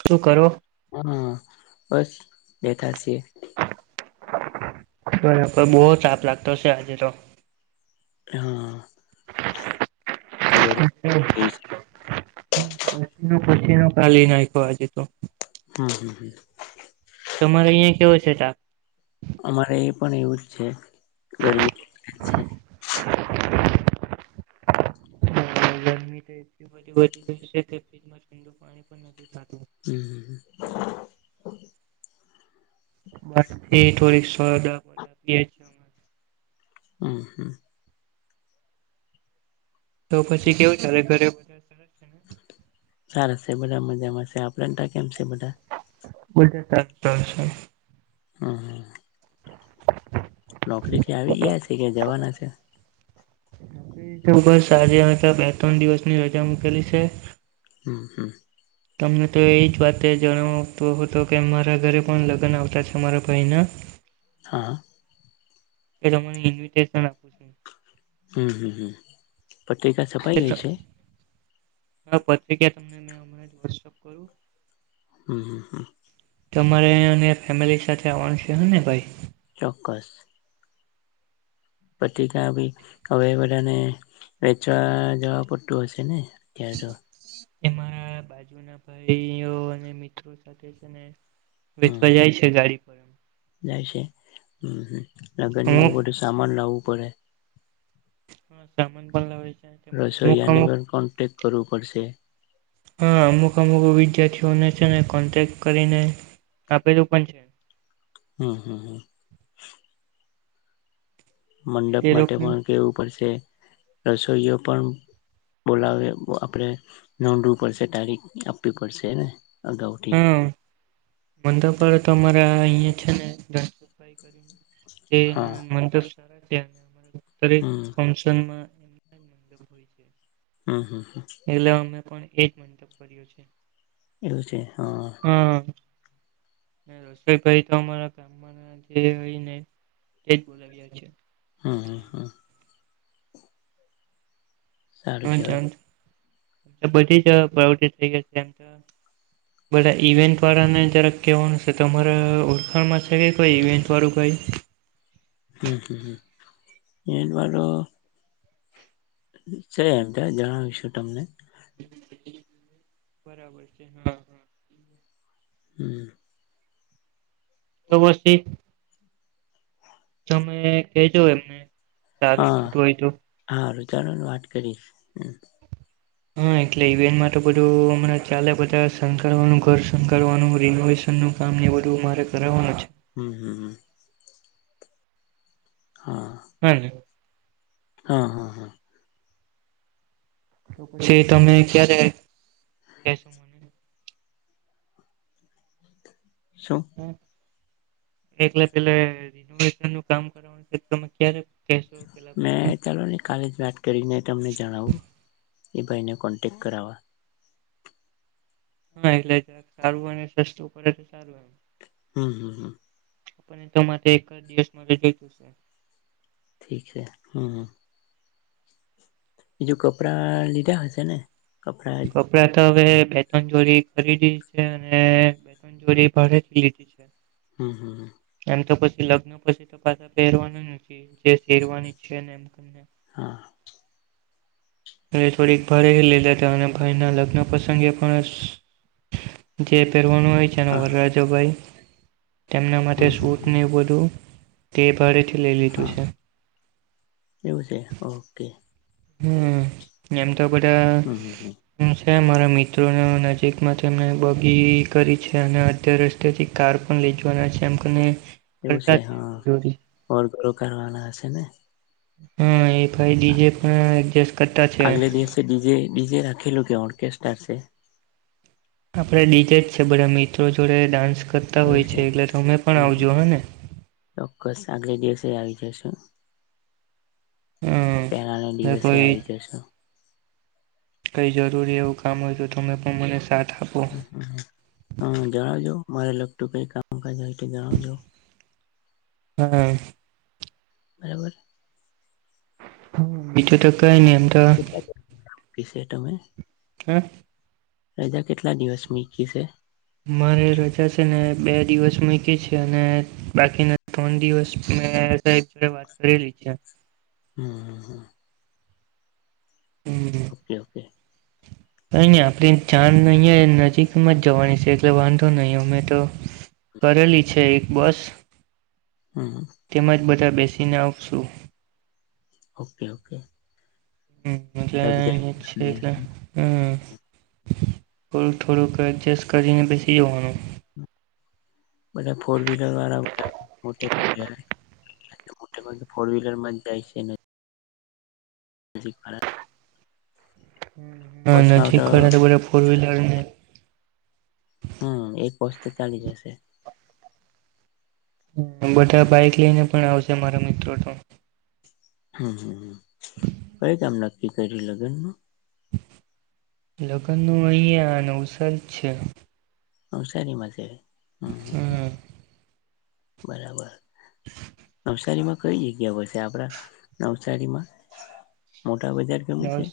શું કરો? હા બસ બેઠા સીએ. બો તાપ લાગતો છે આજે તો. એ હ ઘરે એ પસીનો પસીનો કાલી નાખ્યો આજે તો. હમ્મ, હમ્મ. તમારે અહિયાં કેવો છે તાપ? અમારે એ પણ એવું જ છે ગરમી છે. ગરમી તો એટલી બધી વધી ગઈ છે કે ફ્રીજમાં ઠંડુ પાણી પણ નથી. થતું. હમ્મ. [inaudible] થોડીક સહદા બધાં પીએ છીએ અમે હમ હમ તો પછી કેવું ચાલે ઘરે બધા સરસ છે ને? સારા છે બધા મજામાં છે. આપણે તા કેમ છે બધા? બધાં [inaudible] છે. નોકરીથી આવી ગયા છે કે જવાના છે? [inaudible] બે ત્રણ દિવસની રજા મૂકેલી સે. હમ્મ હમ્મ તમને તો એ જ વાતે જણાવતો હતો કે મારા ઘરે પણ લગન આવતા છે મારા ભાઈના [inaudible] હા એ તમને ઇન્વિટેશન આપું છું. હમ્મ, હમ્મ, હમ્મ પત્રિકા સપાઈ ગઈ છે? હા પત્રિકા તમને મે હમણાં જ વોટ્સઅપ કરું. હમ હમ હ તમારે અને ફેમિલી સાથે આવવાનું છે હ ને ભાઈ! ચોક્કસ. પત્રિકા ભી હવે બધાને વેચવા જવા પડતું હશે ને અત્યારે. તો એ મારા બાજુ ના ભાઈઓ અને મિત્રો સાથે છે ને હમ વેચવા જાય છે ગાડી પર એમ જાય છે હમ હ લગન ની બ બધું સામાન લાવવું પડે. સામાન પણ લવાય છે. તેમજ અમુક રસોઇયાને અમુક પણ કોન્ટેક્ટ કરવું પડશે. હા અમુક અમુક વિદ્યાર્થીઓને છે ને કોન્ટેક્ટ કરીને આપેલું પણ છે. હમ્મ, હમ્મ, હમ્મ. છે મંડપ તે માટે લોકો પણ કેવું પડશે, રસોઈઓ પણ બોલાવે આપણેે નોંધવું પડશે તારીખ આપવી પડશેને? હા મંડપ વાળો તો અમારા અહિયાં છે ને ધનસુખભાઈ કરીને હા તેના મંડપ સારા છે અને અમારા ઘરે દરેક હમ ફંશનમાં હમ્મ, હમ્મ. એટલે અમે પણ એજ મંડપ કર્યું છે. એવું છે હા હા રસોઈભાઈ તો અમારા ગામમાં જે હોય ને એક જ બોલાવી્યા છે. હમ્મ, હમ્મ હા. સારુ કેવાય. હા બધી જ [unintelligible] એમ તો બધા ઈવેન્ટ વાળાને જરાક કહેવાનું છે તમારા ઓળખાણમાં છે કે કોઈ ઈવેન્ટ વાળું ભાઈ [unintelligible] છે એમ જણાવીશું તમને બરાબર છે હા હા હમ [unintelligible] તમે કેજો એમને સારું પડતું હોય તો ચાલીને વાત કરીશ હમ હા એટલે ઇવેટ માટે બધું હમણાં ચાલે બધા શકારનું ઘર સંકારવાનું રિનોવેશન નું કામ ને વધુ મારે કરવાવાનું છે હમ હમ હા હમ હા હા હા તો પછી તમે ક્યારે કેશો મને શું હા, એટલે પેલે રિનોવેશન નું કામ કરવાનું છે તમે ક્યારે કહેશો પેલા મેં ભાઈને ચાલોને કાલે જ વાત કરીને તમને જણાવું એ ભાઈને કોન્ટેક્ટ કરવા હા એટલે જ સારું અને સસ્તું પડે તો સારું એ હમ હમ હમ આપ તો માટે એક જ દિવસ માટે જોઈતું છેું ઠીક છે હમ બીજું કપડા લીધા હશે ને કપડા તો હવે બે ત્રણ જોડી ખરીદી છે અને બે ત્રણ જોડી ભાડેથી લીધી છે હમ હમ તો પછી લગ્ન પછી તો પાછા પહેરવાનું નથી જે શેરવાની છે ને એમ હા થોડીક ભારે લીધા હતા અને ભાઈના લગ્ન પ્રસંગે પણ જે પહેરવાનું હોય છે ને હા વરાજાંભાઈ તેમના માટે હમ હમ સૂટને બધું તે ભારે હા એવું છે ઓકે હમ એમ તો બધા હમ હમ હમ ત મારા મિત્રો નજીકમાં તેમને બગી કરી છે અને [unintelligible] થી કાર પણ લે [unintelligible] એવું છે હા વરઘરો કરવાના હશે ને હા એ ભાઈ ડીજે પણ એડજસ્ટ કરતા છે ઓર્ગસ્ટ્રાર છે આપડે ડીજે જ છે બધા મિત્રો જોડે ડાન્સ કરતા હોય છે એટલે તમે પણ હમ આવજો હમ હા ને ચોક્કસ આગલે દિવસે આવી જશું પેલા ના હમ દિવસે કોઈ આવી જશો કઈ જરૂરી એવું કામ હોય તો તમે પણ મને સા હ જણાવજો મારે લગતું કઈ કામકાજ હોય જણાવજો હા બરાબર હા બીજું તો કઈ નહી એમ તો [unintelligible] તમે હમ રજા કેટલા દિવસ મીકી છે મારે રજા છે ને બે દિવસ મૂકી છે અને બાકીના ત્રણ દિવસ મે સાહેબ વાત કરેલી છે હમ ઓકે ઓકે. કઈ ની આપણી જાન અહીંયા નજીકમાં જ જવાની છે એટલે વાંધો નહી અમે તો કરેલી છે એક બસ હમ તેમાં જ બધા બેસીને આવશું. Okay okay. હમ્મ છે એટલે હમ્મ થોડુંક થોડુંક એડજસ્ટ કરીને બેસી જવાનું. બધા ફોર વ્હીલર વાળા [unintelligible] એટલે મોટે ભાગે ફોર વ્હીલર માં જાય છે ને. [unintelligible] હા નજીક વારા તો બધા ફોર વ્હીલરને હમ્મ એક બસ તો ચાલી જશે. બધા બાઈક લઈને પણ આવશે મારો મિત્રો તો. હમ્મ હમ્મ કઈ કેમ નક્કી કર્યું લગન લગ્નનો અહીં આ નવસલ છે. નવસારીમાં છે હમ્મ હમ બરાબર નવસારીમાં કઈ જગ્યા હોસે આપડા નવસારીમાં મોટા બજાર કે પછી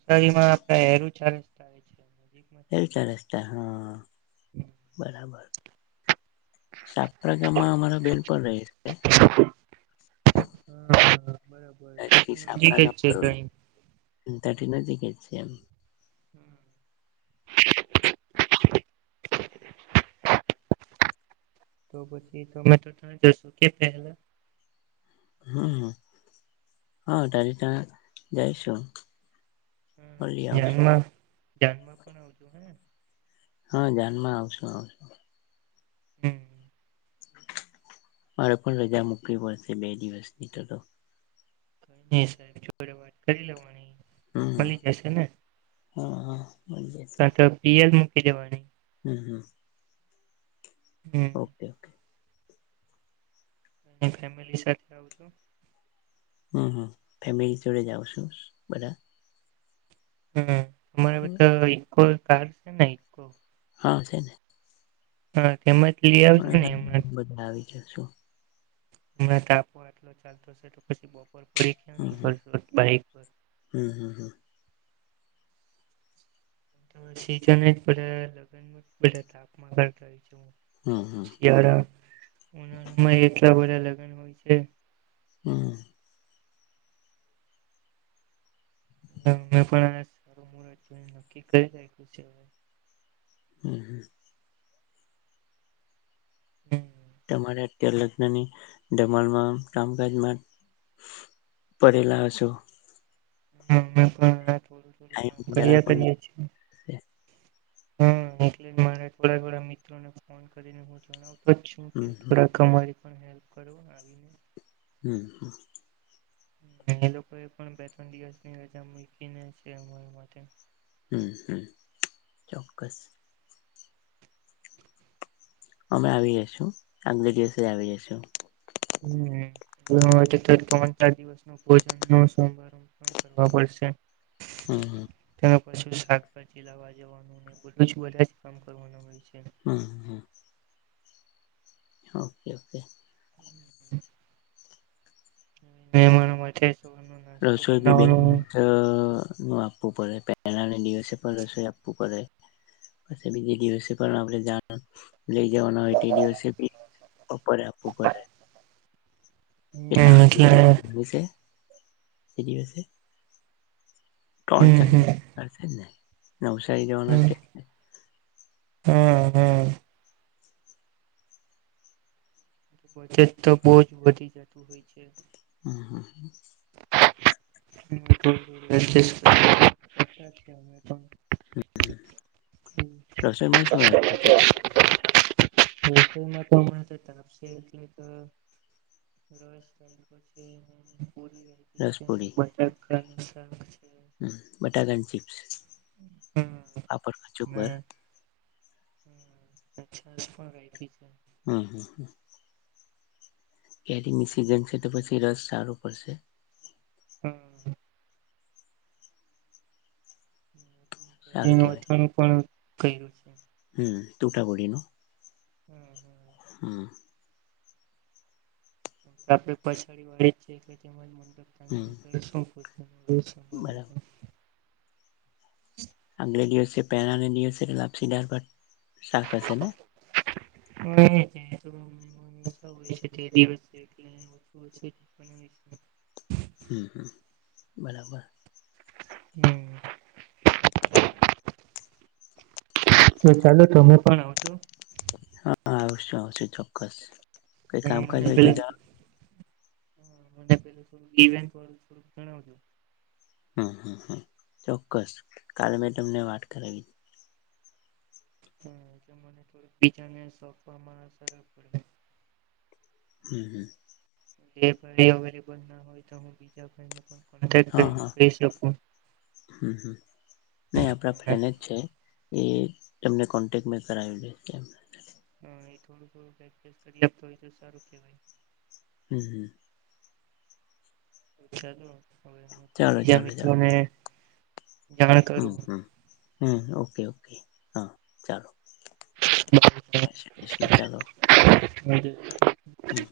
નવસારી માં આપડે [unintelligible] એ ચાર રસ્તા હા બરાબર. આપડા ગામમાં અમારા બેન પણ રહે છે. જ છે હા બરાબર નજીક જ છે તઈ [unintelligible] [inaudible] તો પછી તમે તો ત્યાં જશો કે પહેલા હમ્મ હા તાથી તા જાયશું. હમ્મ જાનમાં જાનમાં પણ આવજો હને. હા જાનમાં આવશું આવશું. હમ મારે પણ રજા મૂકવી પડશે બે દિવસની તો તો નઈ સાહેબ જોડે વાત કરી લેવાની હમ મળી જશે ને. હા હા. મળી જશે કાતો પીએલ મુકી દેવાની. [inaudible] હમ ઓકે ઓકે. ફેમિલી સાથે આવો હમ્મ હમ્મ ફેમિલી જોડે આવસુ બધા હમ્મ તમારી બી બરાબર તો ઈકો કાર છે ને ઈકો હા છે ને. હા તેમાંથી લીઆવજો ને એમાં [unintelligible] [unintelligible] હમ હમ હમ હમ [unintelligible] સિઝન બધા લગ્ન બધા તાપમાં કરતા હોય છે. હમ હમ શિયાળા ઉનાળામાં એટલા બધા લગ્ન હોય છે હમ્મ. અમે પણ સારું જો નક્કી કરીયું છે. [inaudible] હમ્મ. તમારે અત્યાર લગ્નની ધમાલમાં કામકાજમાં પડેલા હસો. હ અમે પણ થોડું થોડું ટાઈમ કામ જરા કર્યા પણ કરીએ છીએ. હમ હ એલે, માને થોડા થડા મિત્રો ને ફોન કરીને હું જણાવ. હમ [unintelligible] હમ, હા. એ લોકો એ પણ બે ત્રણ દિવસની રજા મૂકીને છે અમારા માટે. હમ, હમ, ચોક્કસ. અમે આવી જઈશું, આગલે દિવસે આવી જશું. ત્યારે ત્રણ ચાર દિવસ નું ભોજન નુ, સોમવાર. કરવા પડશે. હમ, હ. શાકભાજી લાવવા જવાનું, બધુજ બધા જ કામ કરવાનું હોય છે. હા, હ. Okay, okay. મહેમાનો માટે સવારનો નાસ્તો રસોઈ બી બે બનાવવાનો નું આપ. ઉભો રે, પેહેલા ના દિવસે પણ રસોઈ આપવુ પડે. પછી બીજે દિવસે પણ આપણે જાણ લઈ જવાના હોય તે દિવસે બી બપોરે આપવું પડે. હે, કેટલા એટલે એ દિવસે ત્રણ હમ ચાનુરીશે જ ને નવસારી જવાના હમ છે. હમ, હમ. બજેટ તો બહુ જ વધી જતું હોય છે. હા, હા, હા. [unintelligible] હમ, રસોઈમાં છે. માં તો અરે તો તાપશે એટલે કે [unintelligible] હ, બટાકાની ચીપ્સ, ને પાપડ, કચુમ્બર. હ, અછા જ પણ રાી છે. [unintelligible] હમ, હમ, હ. કેરી ની સિઝન છે, તો પછી રસ સારું પડશે. હમ. સારું વાનું કેવાય પણ કર્યું છે. હમ, હોતા હોય. હમ, હમ. હા. આપડે પછાડી વાળીએ એટલે તેજ મડબ હમ ટંગી શું. [unintelligible] બરાબર. અગલે દિવસે પેના દિવસે લપસીદાર ભાત શાક હશે ને એ જ. હોય છે તે દિવસ એટલે ઓછ [unintelligible] હ, હ, બરાબર. હમ. તો ચાલો, તમે પણ આવજો. હા, આવશું આવશું, ચોક્કસ કંઈ અને કામકાજ મને હોય તો જ. પેલા મને પે થોડું વેન્ટ વાળું થોડુંક જણાવજો. હમ હમ, ચોક્કસ. કાલે મેં તમને વાત કરાવી. હા, એટલે મને થોડક બીજાને સોંપવામાં સારુ પડે. હમ, હમ. ભ અવેલેબલ ના હોય તો હું બીજા ભાઈને પણ કોેક હા કરીને હા ક શકું [unintelligible] હમ, નહી આપણા એ ફ્રેન્ડ જ છે, એ એમને કોન્ટેક્ટ મેં કરાવી, દે એ હા, એ થોડું થોડુંક કરીએ, તો એ તો સારું કેવાય. હમ્મ, હમ્મ. ચલો, હવે પણ ચાલો બીજા ચાલો ચાલો મિત્રોને. જાણ હમ, કરું. હમ, હમ ઓકે, ઓકે હા ચાલો. જય શ્રી કૃષ્ણ, ચાલો. [unintelligible] હમ